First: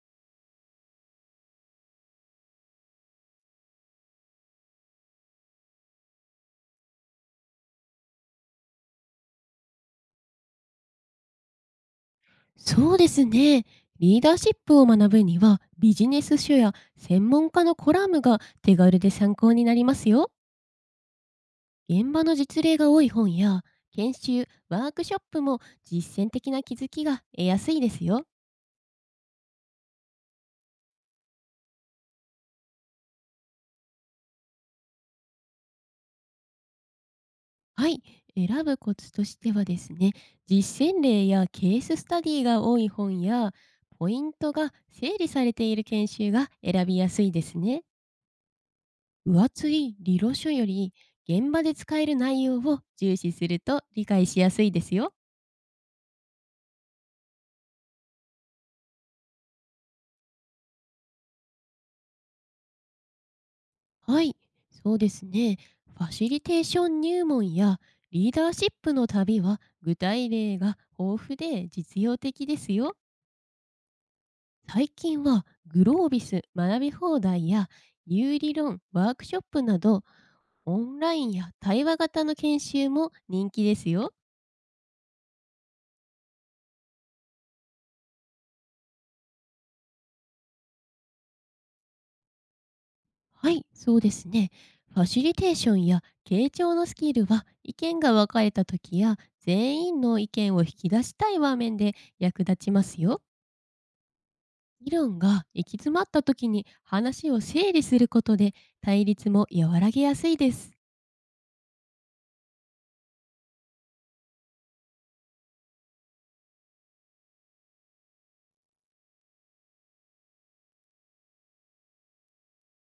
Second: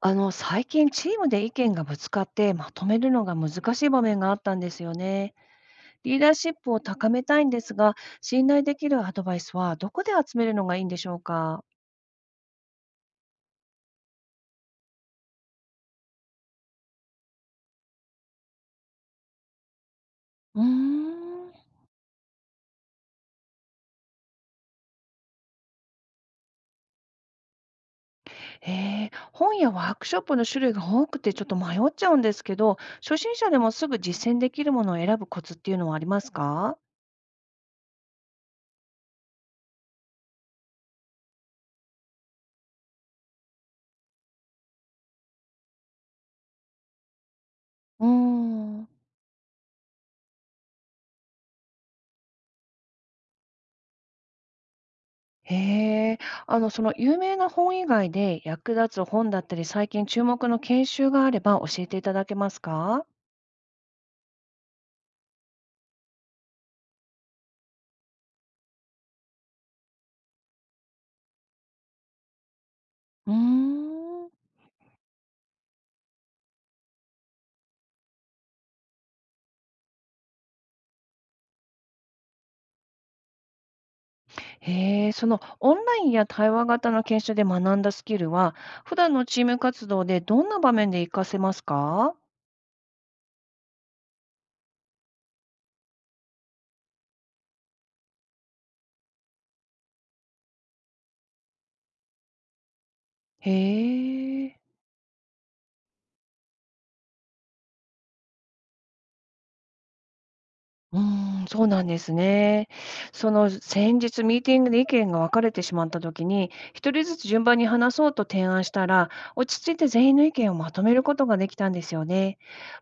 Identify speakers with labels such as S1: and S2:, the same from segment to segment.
S1: 最近チームで意見がぶつかってまとめるのが難しい場面があったんですよね。リーダーシップを高めたいんですが、信頼できるアドバイスはどこで集めるのがいいんでしょうか。
S2: そうですね。リーダーシップを学ぶには、ビジネス書や専門家のコラムが手軽で参考になりますよ。
S1: うーん。
S2: 現場の実例が多い本や、研修、ワークショップも実践的な気づきが得やすいですよ。
S1: 本やワークショップの種類が多くてちょっと迷っちゃうんですけど、初心者でもすぐ実践できるものを選ぶコツっていうのはありますか？
S2: はい。選ぶコツとしてはですね、実践例やケーススタディが多い本や、ポイントが整理されている研修が選びやすいですね。
S1: うーん。
S2: 分厚い理論書より現場で使える内容を重視すると理解しやすいですよ。
S1: へえ。その有名な本以外で役立つ本だったり、最近注目の研修があれば教えていただけますか？
S2: はい、そうですね。ファシリテーション入門やリーダーシップの旅は具体例が豊富で実用的ですよ。
S1: うーん。
S2: 最近はグロービス学び放題や有理論ワークショップなどオンラインや対話型の研修も人気ですよ。
S1: へえ、そのオンラインや対話型の研修で学んだスキルは、普段のチーム活動でどんな場面で活かせますか？
S2: はい、そうですね。ファシリテーションや傾聴のスキルは意見が分かれた時や全員の意見を引き出したい場面で役立ちますよ。
S1: へえ。
S2: 議論が行き詰まった時に話を整理することで対立も和らげやすいです。
S1: うーん、そうなんですね。先日ミーティングで意見が分かれてしまった時に、一人ずつ順番に話そうと提案したら、落ち着いて全員の意見をまとめることができたんですよね。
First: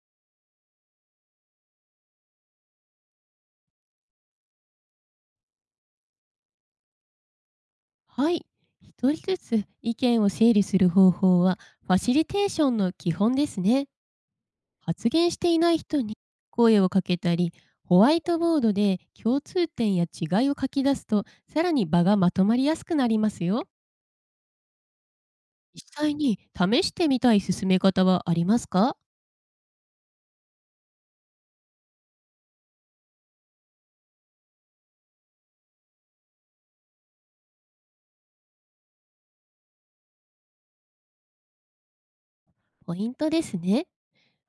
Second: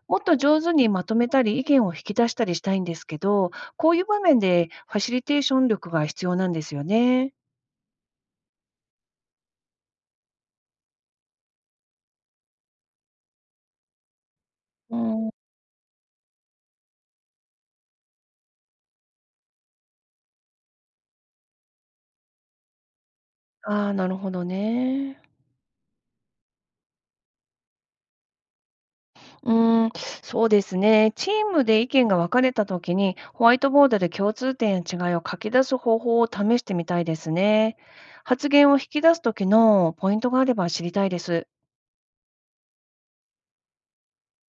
S1: もっと上手にまとめたり、意見を引き出したりしたいんですけど、こういう場面でファシリテーション力が必要なんですよね。
S2: はい、一人ずつ意見を整理する方法はファシリテーションの基本ですね。
S1: う
S2: 発
S1: ん、
S2: 言していない人に声をかけたり、ホワイトボードで共通点や違いを書き出すと、さらに場がまとまりやすくなりますよ。
S1: ああ、なるほどね。
S2: 実際に試してみたい進め方はありますか？
S1: うーん、そうですね。チームで意見が分かれた時に、ホワイトボードで共通点や違いを書き出す方法を試してみたいですね。発言を引き出す時のポイントがあれば知りたいです。
S2: ポイントですね。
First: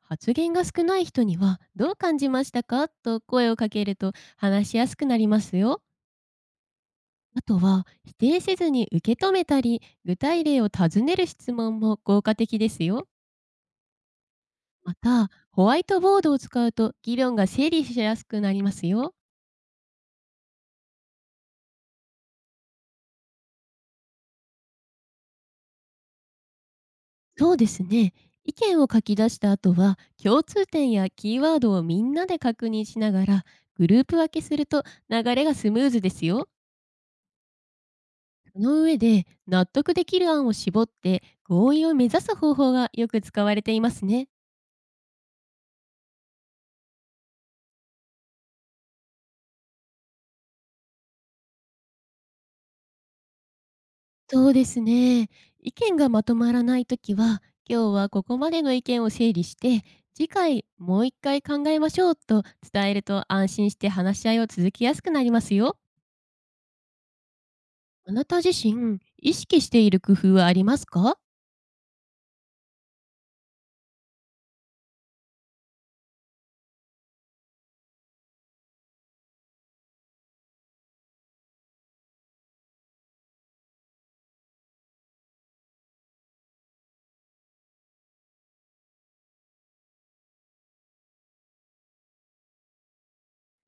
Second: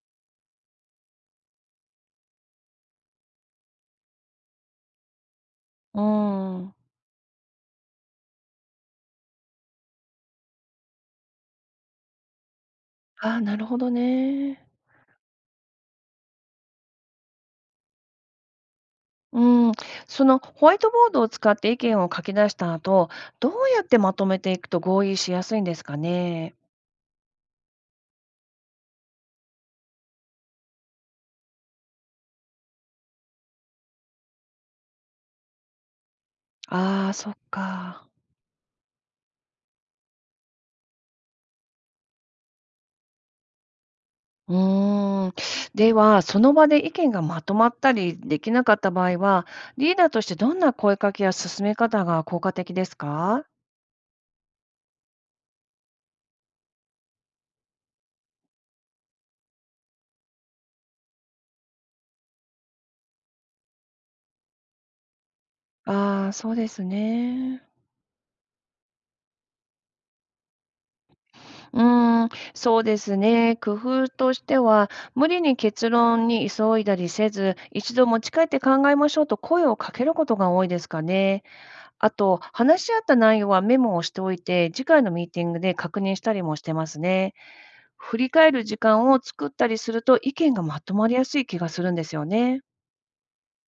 S2: 発言が少ない人にはどう感じましたかと声をかけると話しやすくなりますよ。
S1: うーん。
S2: あとは否定せずに受け止めたり具体例を尋ねる質問も効果的ですよ。
S1: ああ、なるほどね。
S2: また、ホワイトボードを使うと議論が整理しやすくなりますよ。
S1: うん。そのホワイトボードを使って意見を書き出した後、どうやってまとめていくと合意しやすいんですかね。
S2: そうですね。意見を書き出した後は、共通点やキーワードをみんなで確認しながら、グループ分けすると流れがスムーズですよ。
S1: ああ、そっか。
S2: その上で、納得できる案を絞って、合意を目指す方法がよく使われていますね。
S1: うーん。では、その場で意見がまとまったりできなかった場合は、リーダーとしてどんな声かけや進め方が効果的ですか？
S2: そうですね。意見がまとまらないときは、今日はここまでの意見を整理して、次回もう一回考えましょうと伝えると安心して話し合いを続けやすくなりますよ。
S1: ああ、そうですね。
S2: あなた自身、意識している工夫はありますか？
S1: うーん、そうですね。工夫としては、無理に結論に急いだりせず、一度持ち帰って考えましょうと声をかけることが多いですかね。あと、話し合った内容はメモをしておいて、次回のミーティングで確認したりもしてますね。振り返る時間を作ったりすると、意見がまとまりやすい気がするんですよね。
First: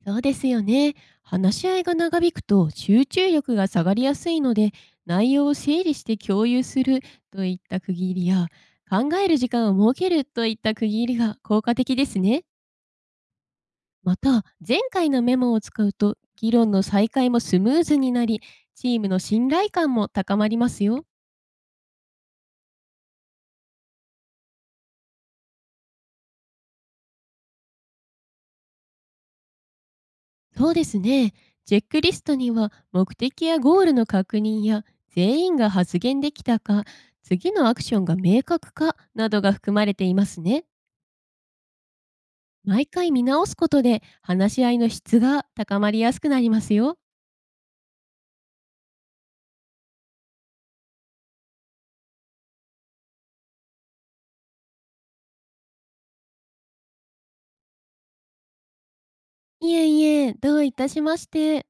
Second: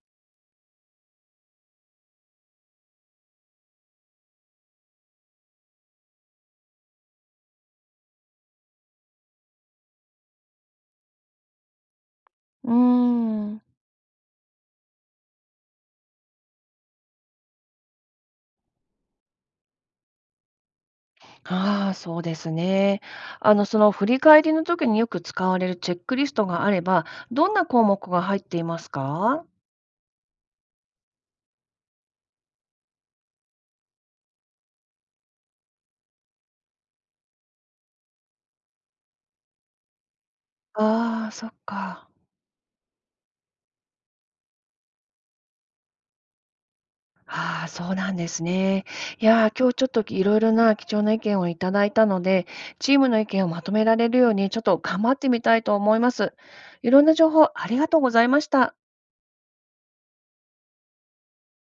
S2: そうですよね。話し合いが長引くと集中力が下がりやすいので、内容を整理して共有するといった区切りや、考える時間を設けるといった区切りが効果的ですね。
S1: うーん。
S2: また、前回のメモを使うと、議論の再開もスムーズになり、チームの信頼感も高まりますよ。
S1: ああ、そうですね。その振り返りの時によく使われるチェックリストがあれば、どんな項目が入っていますか？
S2: そうですね。チェックリストには、目的やゴールの確認や、全員が発言できたか、次のアクションが明確かなどが含まれていますね。
S1: ああ、そっか。
S2: 毎回見直すことで、話し合いの質が高まりやすくなりますよ。
S1: ああ、そうなんですね。いやー、今日ちょっといろいろな貴重な意見をいただいたので、チームの意見をまとめられるようにちょっと頑張ってみたいと思います。いろんな情報ありがとうございました。
S2: いえいえ、どういたしまして。